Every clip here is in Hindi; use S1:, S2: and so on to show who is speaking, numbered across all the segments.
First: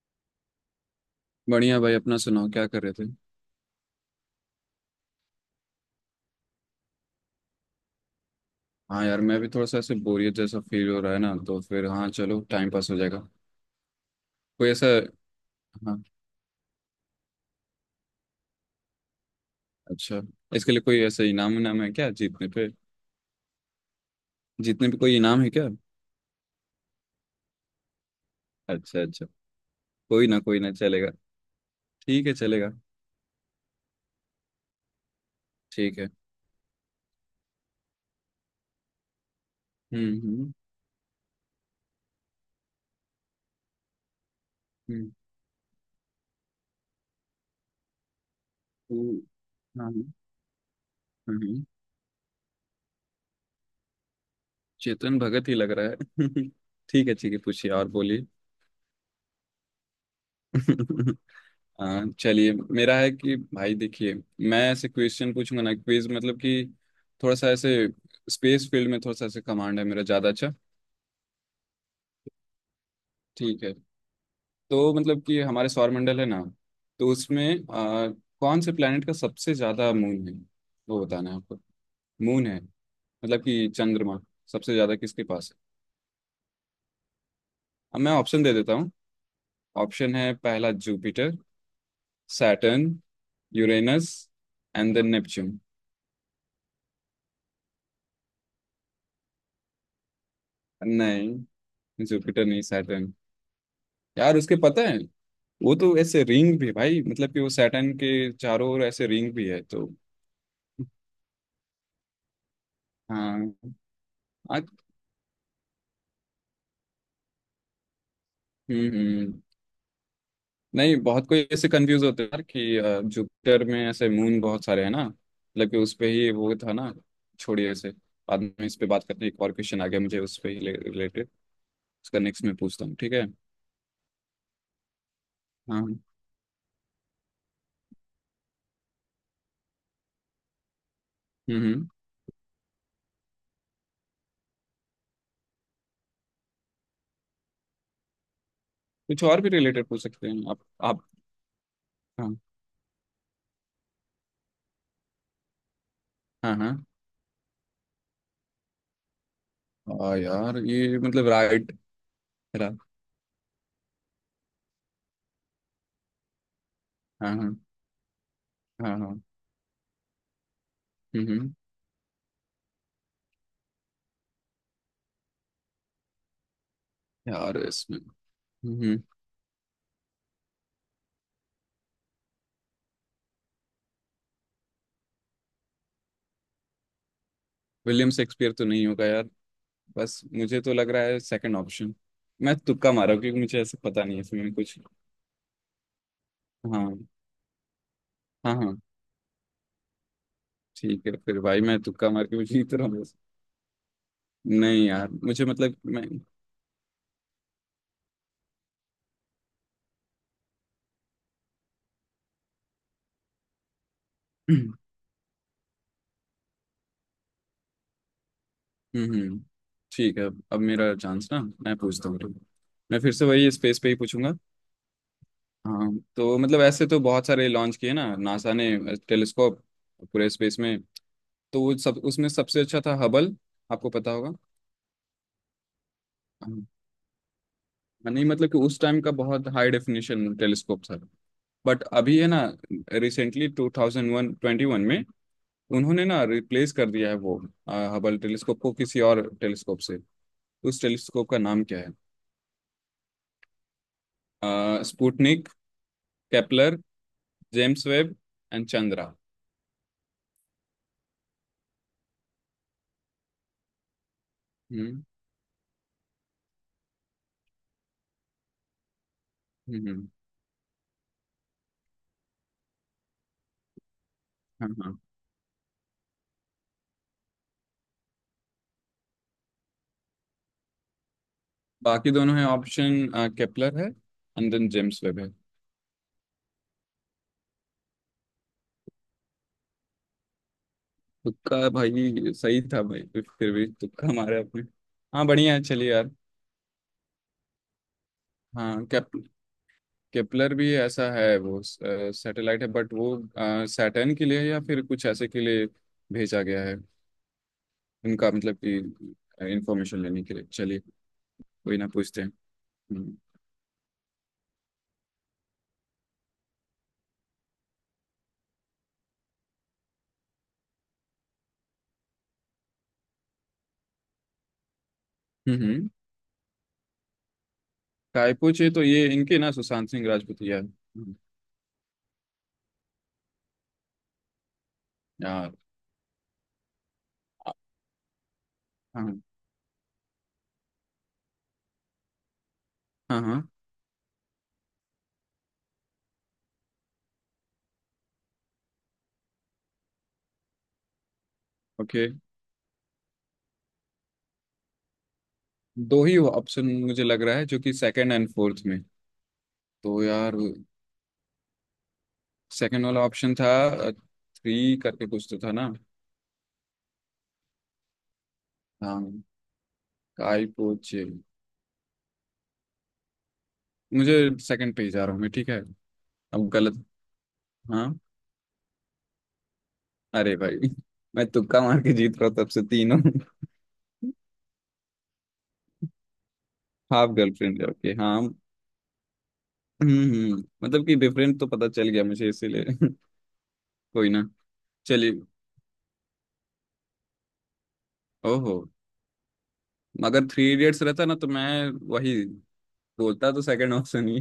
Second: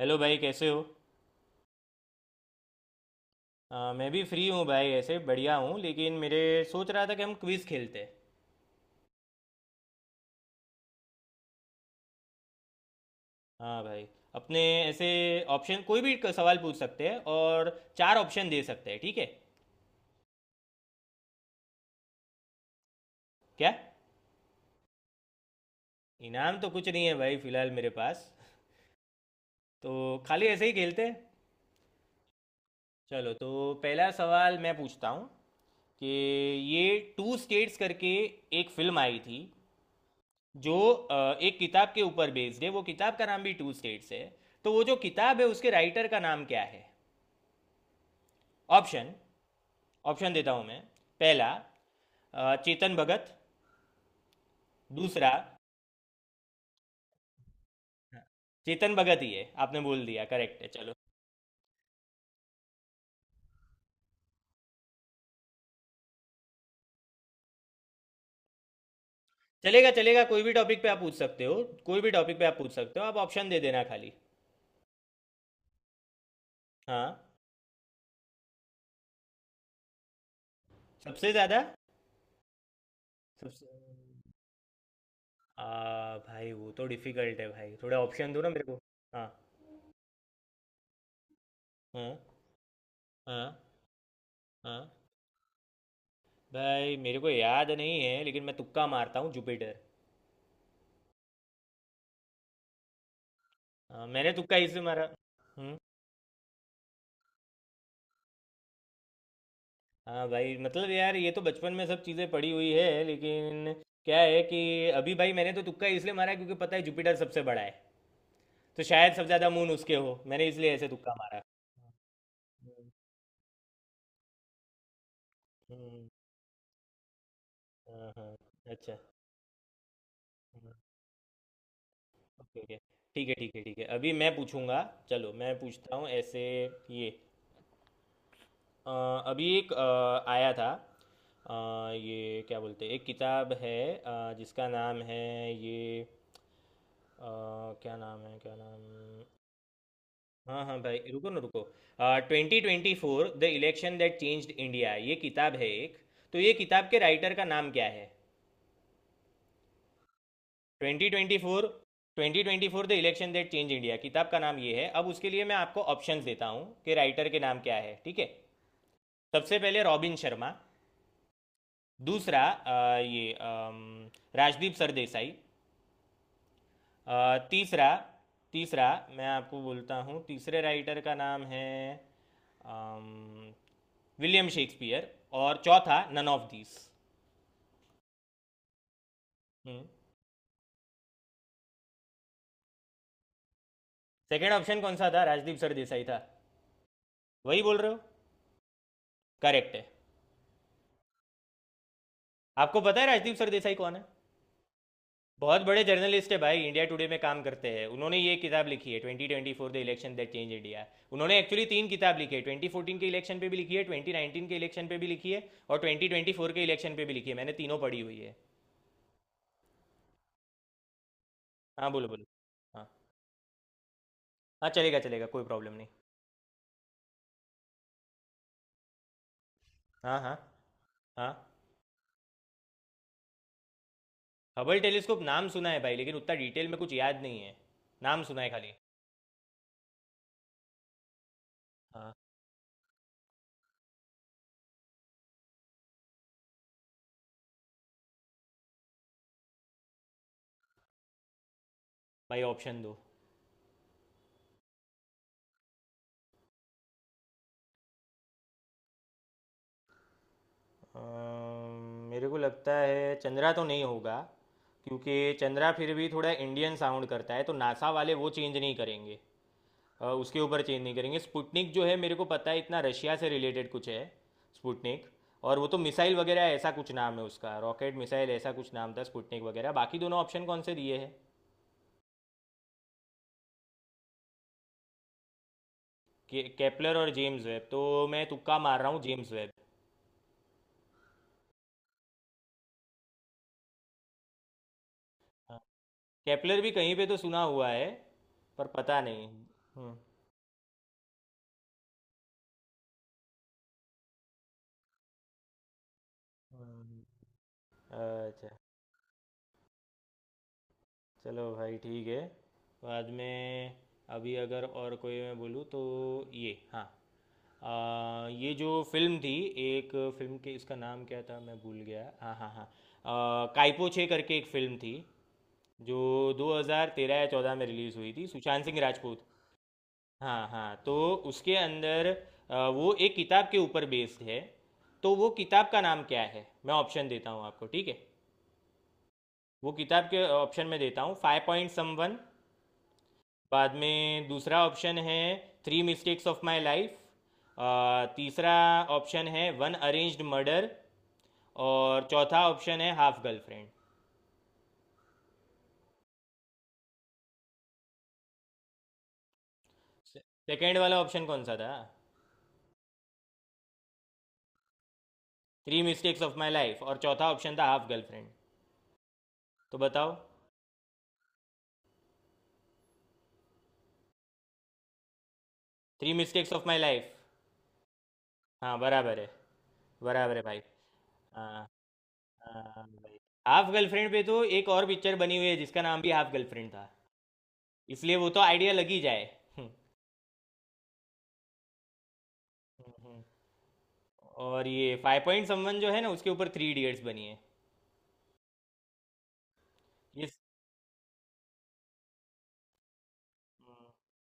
S1: हेलो भाई, कैसे हो।
S2: बढ़िया भाई। अपना सुनाओ क्या कर रहे थे।
S1: मैं भी फ्री हूँ भाई, ऐसे बढ़िया हूँ, लेकिन मेरे सोच रहा था कि हम क्विज़ खेलते हैं।
S2: हाँ यार, मैं भी थोड़ा सा ऐसे बोरियत जैसा फील हो रहा है ना, तो फिर हाँ चलो टाइम पास हो जाएगा।
S1: हाँ भाई। अपने
S2: कोई ऐसा।
S1: ऐसे ऑप्शन, कोई
S2: हाँ।
S1: भी सवाल पूछ सकते हैं और चार ऑप्शन दे सकते हैं, ठीक है।
S2: अच्छा। इसके लिए कोई ऐसा इनाम इनाम है क्या जीतने पे?
S1: क्या।
S2: जीतने पे कोई इनाम है क्या?
S1: इनाम तो कुछ नहीं है भाई, फिलहाल मेरे पास,
S2: अच्छा अच्छा।
S1: तो
S2: कोई ना,
S1: खाली
S2: कोई
S1: ऐसे
S2: ना
S1: ही खेलते
S2: चलेगा।
S1: हैं।
S2: ठीक है चलेगा।
S1: चलो तो पहला सवाल मैं पूछता हूँ
S2: ठीक
S1: कि
S2: है।
S1: ये टू स्टेट्स करके एक फिल्म आई थी,
S2: हम्म, हम्म,
S1: जो एक किताब के ऊपर बेस्ड है। वो किताब का नाम भी टू स्टेट्स है, तो वो जो
S2: हम्म।
S1: किताब है उसके राइटर का नाम क्या है। ऑप्शन,
S2: तो- हाँ हाँ,
S1: ऑप्शन देता हूँ मैं।
S2: हाँ,
S1: पहला,
S2: हाँ।
S1: चेतन भगत।
S2: चेतन
S1: दूसरा,
S2: भगत ही लग रहा है। ठीक है ठीक है, पूछिए और बोलिए।
S1: चेतन भगत ही है, आपने बोल दिया, करेक्ट है, चलो।
S2: हाँ चलिए। मेरा है कि भाई देखिए, मैं ऐसे क्वेश्चन पूछूंगा ना क्विज मतलब कि थोड़ा सा ऐसे स्पेस फील्ड में थोड़ा सा ऐसे कमांड है
S1: चलेगा
S2: मेरा
S1: चलेगा,
S2: ज़्यादा
S1: कोई भी
S2: अच्छा।
S1: टॉपिक पे आप पूछ सकते हो। कोई भी टॉपिक पे आप पूछ सकते हो, आप ऑप्शन दे
S2: ठीक है।
S1: देना खाली।
S2: तो मतलब कि हमारे सौरमंडल है ना, तो
S1: हाँ।
S2: उसमें कौन से प्लेनेट का सबसे ज़्यादा मून है, वो बताना
S1: सबसे
S2: है आपको।
S1: ज़्यादा
S2: मून है। मतलब
S1: सबसे।
S2: कि चंद्रमा सबसे ज़्यादा किसके पास है।
S1: भाई वो तो डिफिकल्ट है भाई, थोड़ा
S2: अब मैं
S1: ऑप्शन दो
S2: ऑप्शन
S1: ना
S2: दे
S1: मेरे
S2: देता
S1: को।
S2: हूँ।
S1: हाँ,
S2: ऑप्शन है, पहला जुपिटर,
S1: हाँ,
S2: सैटर्न,
S1: हाँ,
S2: यूरेनस
S1: हाँ।
S2: And then Neptune.
S1: भाई मेरे को याद नहीं है, लेकिन मैं तुक्का मारता हूँ जुपिटर।
S2: नहीं। जुपिटर नहीं, सैटर्न।
S1: हाँ, मैंने
S2: यार
S1: तुक्का
S2: उसके
S1: इससे
S2: पता है,
S1: मारा।
S2: वो
S1: हम्म।
S2: तो ऐसे रिंग भी है भाई, मतलब कि वो सैटर्न के चारों ओर ऐसे रिंग भी है तो।
S1: हाँ भाई, मतलब यार ये तो बचपन में सब चीज़ें पड़ी हुई है,
S2: हाँ।
S1: लेकिन क्या है कि
S2: आ-
S1: अभी भाई मैंने तो तुक्का इसलिए मारा है क्योंकि पता है जुपिटर सबसे बड़ा है, तो
S2: हम्म
S1: शायद सबसे
S2: हम्म।
S1: ज़्यादा मून उसके हो, मैंने इसलिए ऐसे
S2: नहीं,
S1: तुक्का
S2: बहुत
S1: मारा।
S2: कोई ऐसे कंफ्यूज होते हैं यार कि
S1: हम्म।
S2: जुपिटर में ऐसे मून बहुत सारे हैं ना, मतलब कि उस
S1: हम्म।
S2: पे ही वो था ना। छोड़िए ऐसे।
S1: हाँ, हाँ।
S2: बाद में इस पे
S1: अच्छा।
S2: बात करते हैं, एक और क्वेश्चन आ गया मुझे उस पे
S1: हम्म।
S2: ही रिलेटेड। उसका
S1: ओके,
S2: नेक्स्ट मैं
S1: ओके।
S2: पूछता हूँ, ठीक है?
S1: ठीक है, ठीक है, ठीक है, अभी मैं पूछूंगा। चलो मैं
S2: हाँ। हम्म।
S1: पूछता हूँ ऐसे ये। अ, अभी एक आया था।
S2: हम्म।
S1: अ, ये क्या बोलते हैं, एक किताब है जिसका नाम है ये। अ, क्या नाम है, क्या नाम।
S2: कुछ और भी रिलेटेड पूछ सकते हैं आप।
S1: हाँ हाँ भाई,
S2: आप।
S1: रुको ना रुको।
S2: हाँ।
S1: 2024 the election that changed India, ये किताब है एक, तो ये
S2: हाँ हाँ।
S1: किताब के राइटर का नाम क्या है।
S2: हाँ यार ये
S1: ट्वेंटी
S2: मतलब
S1: twenty four
S2: right.
S1: Twenty twenty
S2: रा,
S1: four the election that change India किताब का नाम ये है। अब उसके लिए मैं आपको ऑप्शंस देता हूँ कि राइटर
S2: हाँ
S1: के
S2: हाँ।
S1: नाम क्या है, ठीक है।
S2: हाँ हाँ।
S1: सबसे पहले, रॉबिन शर्मा।
S2: हम्म हम्म।
S1: दूसरा, ये राजदीप सरदेसाई।
S2: यार
S1: तीसरा
S2: इसमें।
S1: तीसरा
S2: हम्म।
S1: मैं आपको बोलता हूँ, तीसरे राइटर का नाम है अम, विलियम शेक्सपियर। और चौथा, none of these.
S2: William Shakespeare तो नहीं होगा यार। बस मुझे तो लग रहा है सेकंड ऑप्शन। मैं तुक्का मारा हूं, क्योंकि मुझे ऐसे पता नहीं है
S1: सेकेंड
S2: इसमें कुछ।
S1: ऑप्शन कौन सा था, राजदीप सरदेसाई था।
S2: हाँ।
S1: वही बोल रहे हो।
S2: हाँ हाँ।
S1: करेक्ट है।
S2: ठीक है फिर भाई, मैं तुक्का मार के भी जीत
S1: आपको
S2: रहा
S1: पता
S2: हूँ।
S1: है राजदीप सरदेसाई कौन है।
S2: नहीं यार मुझे
S1: बहुत
S2: मतलब
S1: बड़े
S2: मैं।
S1: जर्नलिस्ट है भाई, इंडिया टुडे में काम करते हैं। उन्होंने ये किताब लिखी है, 2024 the election that change India. उन्होंने एक्चुअली तीन किताब लिखी है। 2014 के इलेक्शन पे भी लिखी है, 2019 के
S2: हम्म
S1: इलेक्शन पे भी लिखी है और 2024 के इलेक्शन पे भी लिखी है। मैंने तीनों पढ़ी हुई है।
S2: हम्म। ठीक है। अब मेरा चांस ना, मैं
S1: हाँ, बोलो
S2: पूछता हूँ
S1: बोलो।
S2: तुम।
S1: हाँ
S2: मैं फिर से वही स्पेस पे ही पूछूंगा।
S1: हाँ, चलेगा चलेगा, कोई प्रॉब्लम नहीं।
S2: हाँ। तो मतलब ऐसे तो बहुत सारे लॉन्च किए ना नासा ने टेलीस्कोप
S1: हाँ,
S2: पूरे
S1: हाँ,
S2: स्पेस में।
S1: हाँ।
S2: तो वो सब उसमें सबसे अच्छा था हबल। आपको पता होगा।
S1: हबल टेलीस्कोप नाम सुना है भाई, लेकिन उतना डिटेल में कुछ याद नहीं है,
S2: हाँ,
S1: नाम
S2: नहीं
S1: सुना है
S2: मतलब कि
S1: खाली।
S2: उस टाइम का बहुत हाई डेफिनेशन टेलीस्कोप था। बट
S1: हाँ
S2: अभी है ना, रिसेंटली 2021 में उन्होंने ना रिप्लेस कर दिया है वो हबल टेलीस्कोप को किसी और टेलीस्कोप से। उस टेलीस्कोप का नाम क्या
S1: भाई, ऑप्शन दो।
S2: है? Sputnik, Kepler, James Webb and Chandra.
S1: मेरे को लगता है चंद्रा तो नहीं होगा,
S2: हम्म,
S1: क्योंकि चंद्रा फिर भी थोड़ा इंडियन साउंड करता है, तो नासा वाले वो चेंज नहीं करेंगे।
S2: हम्म, हम्म।
S1: उसके ऊपर चेंज नहीं करेंगे। स्पुटनिक जो है, मेरे को पता है इतना, रशिया से रिलेटेड कुछ है
S2: हाँ हाँ।
S1: स्पुटनिक, और वो तो मिसाइल वगैरह ऐसा कुछ नाम है उसका, रॉकेट मिसाइल ऐसा कुछ नाम था स्पुटनिक वगैरह। बाकी दोनों ऑप्शन कौन से दिए हैं।
S2: बाकी दोनों हैं ऑप्शन, केपलर है एंड देन जेम्स वेब है।
S1: केपलर और जेम्स वेब तो मैं तुक्का मार रहा हूँ, जेम्स वेब।
S2: तुक्का भाई सही था, भाई फिर भी तुक्का मारे आपने। हाँ बढ़िया
S1: हाँ।
S2: है चलिए यार।
S1: केपलर भी कहीं पे तो सुना हुआ है, पर
S2: हाँ।
S1: पता नहीं। हम्म,
S2: केपलर भी ऐसा है, वो सैटेलाइट है बट वो सैटर्न के लिए या फिर कुछ ऐसे के लिए भेजा गया है।
S1: हम्म,
S2: उनका मतलब
S1: अच्छा।
S2: कि इंफॉर्मेशन लेने के लिए। चलिए।
S1: चलो भाई,
S2: कोई ना,
S1: ठीक है।
S2: पूछते हैं।
S1: बाद
S2: हम्म
S1: में। अभी अगर और कोई मैं बोलूँ तो ये। हाँ। ये जो फिल्म थी, एक फिल्म के इसका नाम क्या था, मैं भूल गया। हाँ हाँ हाँ, काइपो छे करके एक फिल्म थी,
S2: हम्म।
S1: जो 2013 या 14 में रिलीज़ हुई थी, सुशांत
S2: कायपोचे
S1: सिंह
S2: तो ये
S1: राजपूत।
S2: इनके ना सुशांत सिंह राजपूत
S1: हाँ
S2: यार।
S1: हाँ, तो
S2: हम्म।
S1: उसके अंदर, वो एक किताब के ऊपर बेस्ड है, तो वो
S2: यार।
S1: किताब का नाम क्या है, मैं ऑप्शन देता हूँ
S2: हाँ
S1: आपको, ठीक है। वो किताब के ऑप्शन में देता हूँ, फाइव पॉइंट सम वन।
S2: हाँ हाँ।
S1: बाद में दूसरा ऑप्शन है, three mistakes of my life. तीसरा ऑप्शन है वन अरेंज्ड मर्डर। और
S2: ओके।
S1: चौथा ऑप्शन है हाफ गर्लफ्रेंड।
S2: दो ही ऑप्शन मुझे लग रहा है, जो कि सेकंड एंड फोर्थ में। तो यार
S1: सेकेंड वाला ऑप्शन कौन सा था।
S2: सेकंड वाला ऑप्शन था थ्री करके कुछ तो था ना।
S1: Three mistakes of my life, और चौथा ऑप्शन था हाफ गर्लफ्रेंड,
S2: हाँ।
S1: तो बताओ।
S2: कायपोचे। मुझे। सेकंड पे ही जा रहा हूँ मैं, ठीक है।
S1: थ्री
S2: अब
S1: मिस्टेक्स ऑफ माई
S2: गलत।
S1: लाइफ।
S2: हाँ।
S1: हाँ, बराबर है,
S2: अरे
S1: बराबर है भाई।
S2: भाई, मैं तुक्का
S1: हाँ
S2: मार के जीत रहा था तब से
S1: हाँ
S2: तीनों।
S1: भाई। हाफ गर्लफ्रेंड पे तो एक और पिक्चर बनी हुई है, जिसका नाम भी हाफ गर्लफ्रेंड था,
S2: हाफ गर्लफ्रेंड है। ओके। हाँ।
S1: इसलिए वो तो आइडिया लग ही जाए।
S2: हम्म। मतलब कि बेफ्रेंड तो पता चल गया मुझे इसीलिए। कोई ना।
S1: और ये
S2: चलिए।
S1: फाइव पॉइंट समवन जो है ना, उसके ऊपर थ्री इडियट्स बनी है।
S2: ओहो। मगर
S1: ये,
S2: थ्री इडियट्स रहता ना तो मैं वही बोलता तो सेकंड ऑप्शन ही।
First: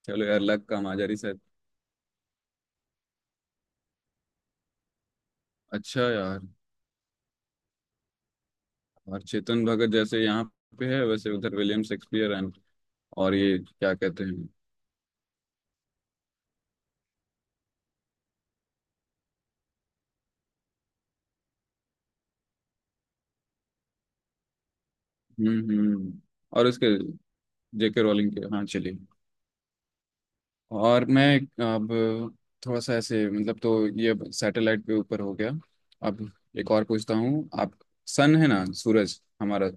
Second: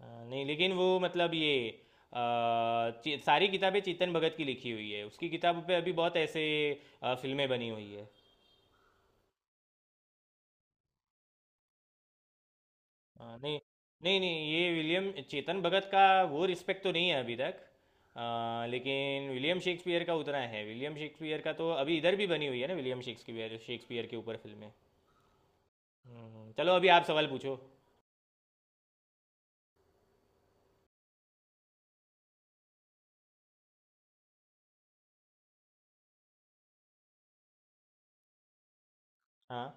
S1: हाँ,
S2: चलो यार,
S1: नहीं
S2: लक
S1: लेकिन
S2: का
S1: वो
S2: माजरी
S1: मतलब
S2: सर।
S1: ये, अ, सारी किताबें चेतन भगत की लिखी हुई है, उसकी किताबों पे अभी
S2: अच्छा
S1: बहुत
S2: यार।
S1: ऐसे फिल्में बनी हुई है।
S2: और चेतन भगत जैसे यहाँ पे है, वैसे उधर विलियम शेक्सपियर एंड और
S1: हाँ,
S2: ये
S1: नहीं
S2: क्या
S1: नहीं
S2: कहते हैं।
S1: नहीं, ये विलियम, चेतन भगत का वो रिस्पेक्ट तो नहीं है अभी तक। लेकिन विलियम शेक्सपियर का उतना है, विलियम शेक्सपियर का तो अभी इधर भी बनी हुई है ना, विलियम शेक्सपियर शेक्सपियर के ऊपर फिल्में।
S2: हम्म। और
S1: चलो अभी
S2: उसके
S1: आप सवाल पूछो।
S2: JK रोलिंग के। हाँ चलिए। और मैं अब थोड़ा सा ऐसे मतलब, तो ये सैटेलाइट के ऊपर हो गया। अब एक और पूछता हूँ आप। सन है ना सूरज
S1: हाँ,
S2: हमारा।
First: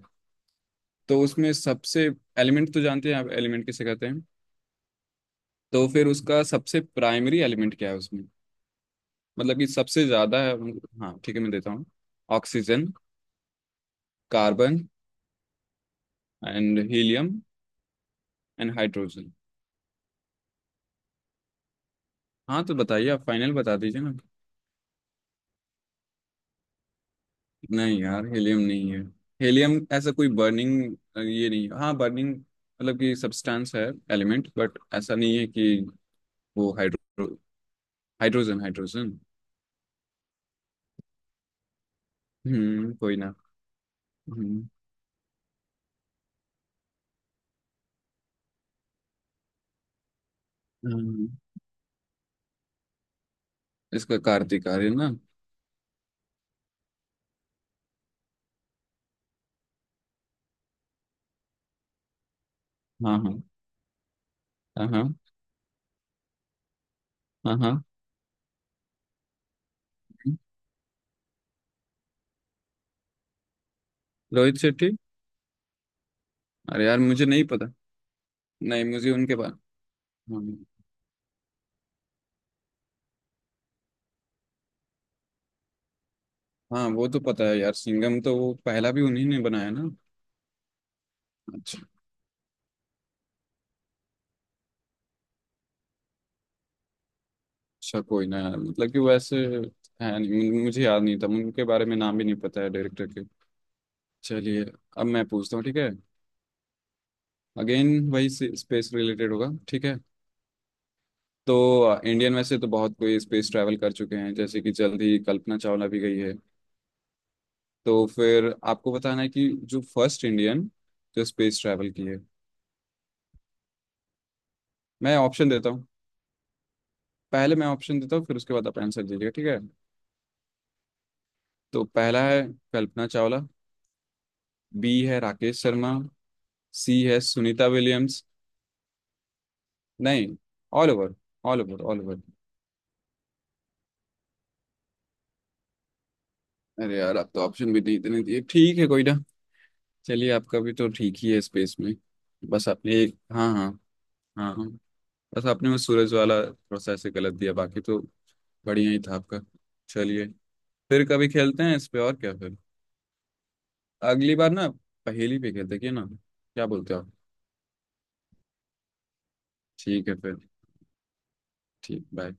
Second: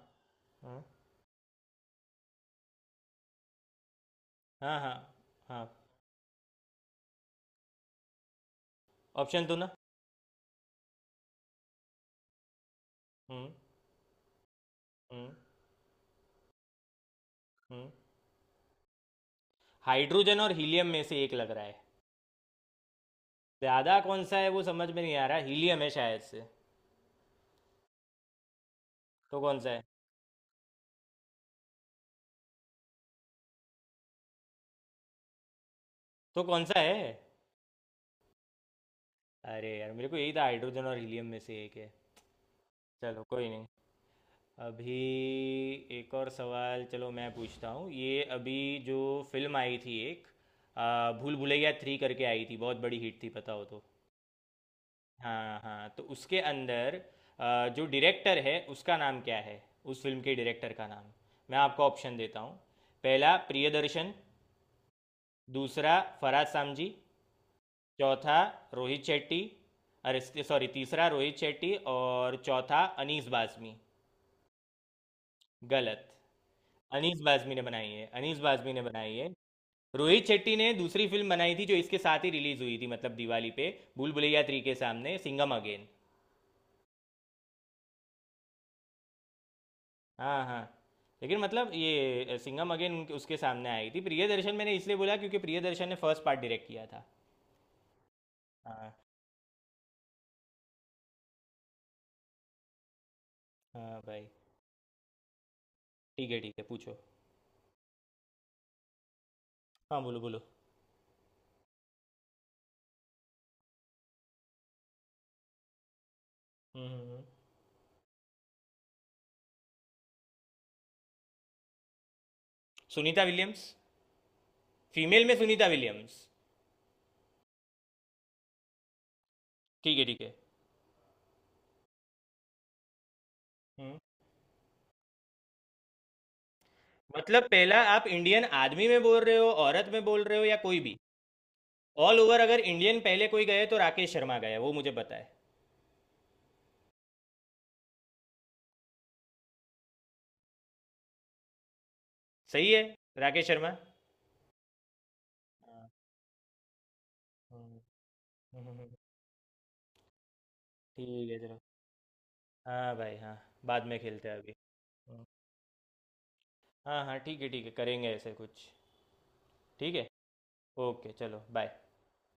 S1: हाँ,
S2: तो उसमें सबसे एलिमेंट तो जानते हैं आप, एलिमेंट किसे कहते हैं।
S1: हाँ, हाँ, हाँ।
S2: तो फिर उसका सबसे प्राइमरी एलिमेंट क्या है उसमें,
S1: ऑप्शन तो
S2: मतलब कि
S1: ना।
S2: सबसे ज़्यादा है। हाँ ठीक है मैं देता हूँ। ऑक्सीजन,
S1: हम्म,
S2: कार्बन
S1: हम्म,
S2: एंड हीलियम
S1: हम्म।
S2: And hydrogen.
S1: हाइड्रोजन और हीलियम में से एक लग रहा है।
S2: हाँ तो बताइए आप फाइनल बता
S1: ज्यादा
S2: दीजिए ना।
S1: कौन सा है वो समझ में नहीं आ रहा, हीलियम है शायद से।
S2: नहीं यार हीलियम नहीं है।
S1: तो कौन सा
S2: हीलियम
S1: है।
S2: ऐसा कोई बर्निंग ये नहीं है, हाँ बर्निंग मतलब कि सब्सटेंस है एलिमेंट, बट ऐसा नहीं है कि।
S1: तो कौन
S2: वो
S1: सा है।
S2: Hydrogen hydrogen.
S1: अरे यार मेरे को यही था, हाइड्रोजन और हीलियम में से एक है।
S2: हम्म, कोई
S1: चलो
S2: ना।
S1: कोई नहीं।
S2: हम्म
S1: अभी एक और सवाल, चलो मैं पूछता हूँ ये अभी। जो फिल्म आई थी एक,
S2: हम्म।
S1: भूल भुलैया थ्री करके आई थी, बहुत बड़ी हिट थी, पता हो तो।
S2: इसका कार्तिक आर्य ना।
S1: हाँ हाँ, तो उसके अंदर जो डायरेक्टर है उसका नाम क्या है, उस फिल्म के डायरेक्टर का नाम, मैं आपको ऑप्शन देता हूँ।
S2: हाँ
S1: पहला,
S2: हाँ।
S1: प्रियदर्शन।
S2: हाँ हाँ।
S1: दूसरा, फरहाद सामजी।
S2: हाँ हाँ।
S1: चौथा, रोहित शेट्टी। अरे सॉरी, तीसरा रोहित शेट्टी और चौथा अनीस बाज़मी।
S2: रोहित शेट्टी।
S1: गलत।
S2: अरे यार
S1: अनीस
S2: मुझे नहीं
S1: बाज़मी ने
S2: पता।
S1: बनाई है, अनीस बाज़मी ने
S2: नहीं मुझे
S1: बनाई है।
S2: उनके बारे।
S1: रोहित
S2: हाँ।
S1: शेट्टी ने दूसरी फिल्म बनाई थी, जो इसके साथ ही रिलीज हुई थी, मतलब दिवाली पे, भूल भुलैया 3 के सामने, सिंघम अगेन।
S2: हाँ वो तो पता है यार, सिंघम तो वो पहला भी उन्हीं ने बनाया ना।
S1: हाँ हाँ, लेकिन मतलब
S2: अच्छा।
S1: ये सिंघम अगेन उसके सामने आई थी। प्रियदर्शन मैंने इसलिए बोला क्योंकि प्रियदर्शन ने फर्स्ट पार्ट डायरेक्ट किया था।
S2: अच्छा कोई ना यार, मतलब
S1: हाँ
S2: कि वैसे है नहीं मुझे याद नहीं था उनके बारे में, नाम भी नहीं पता है डायरेक्टर के।
S1: हाँ भाई।
S2: चलिए। अब मैं पूछता हूँ, ठीक है।
S1: ठीक है, ठीक है, पूछो।
S2: अगेन वही स्पेस रिलेटेड होगा, ठीक है।
S1: हाँ, बोलो बोलो।
S2: तो इंडियन में से तो बहुत कोई स्पेस ट्रैवल कर चुके हैं, जैसे कि जल्द ही कल्पना चावला भी गई है।
S1: हम्म,
S2: तो फिर आपको बताना है कि जो फर्स्ट इंडियन जो स्पेस ट्रैवल की है।
S1: सुनीता विलियम्स,
S2: मैं
S1: फीमेल में
S2: ऑप्शन
S1: सुनीता
S2: देता हूँ,
S1: विलियम्स।
S2: पहले मैं ऑप्शन देता हूँ फिर उसके बाद आप आंसर दीजिएगा, ठीक है।
S1: ठीक है, ठीक है।
S2: तो पहला है कल्पना चावला,
S1: हम्म।
S2: बी है राकेश शर्मा, सी है
S1: मतलब
S2: सुनीता
S1: पहला आप
S2: विलियम्स।
S1: इंडियन आदमी में बोल रहे हो, औरत में बोल
S2: नहीं।
S1: रहे हो, या कोई
S2: ऑल
S1: भी।
S2: Over. All over all
S1: all
S2: over.
S1: Over अगर इंडियन पहले कोई गए तो राकेश शर्मा गए, वो मुझे पता है।
S2: अरे यार, आप तो ऑप्शन भी नहीं इतने दिए, ठीक है कोई ना। चलिए आपका भी तो ठीक ही है स्पेस में। बस
S1: सही है,
S2: आपने एक,
S1: राकेश
S2: हाँ हाँ।
S1: शर्मा।
S2: हाँ हाँ। बस आपने वो
S1: हाँ,
S2: सूरज वाला थोड़ा सा ऐसे गलत दिया
S1: हम्म,
S2: बाकी तो
S1: हम्म, हम्म,
S2: बढ़िया
S1: हम्म।
S2: ही था आपका। चलिए। फिर कभी
S1: ठीक है चलो।
S2: खेलते हैं इस पे और क्या फिर।
S1: हाँ भाई, हाँ। बाद में खेलते
S2: अगली
S1: हैं
S2: बार
S1: अभी।
S2: ना पहेली पे खेलते हैं, क्या ना। क्या बोलते हो
S1: हाँ
S2: आप?
S1: हाँ, ठीक है, ठीक है, करेंगे ऐसे कुछ। ठीक है।
S2: ठीक है फिर।
S1: ओके, चलो, बाय।
S2: ठीक, बाय।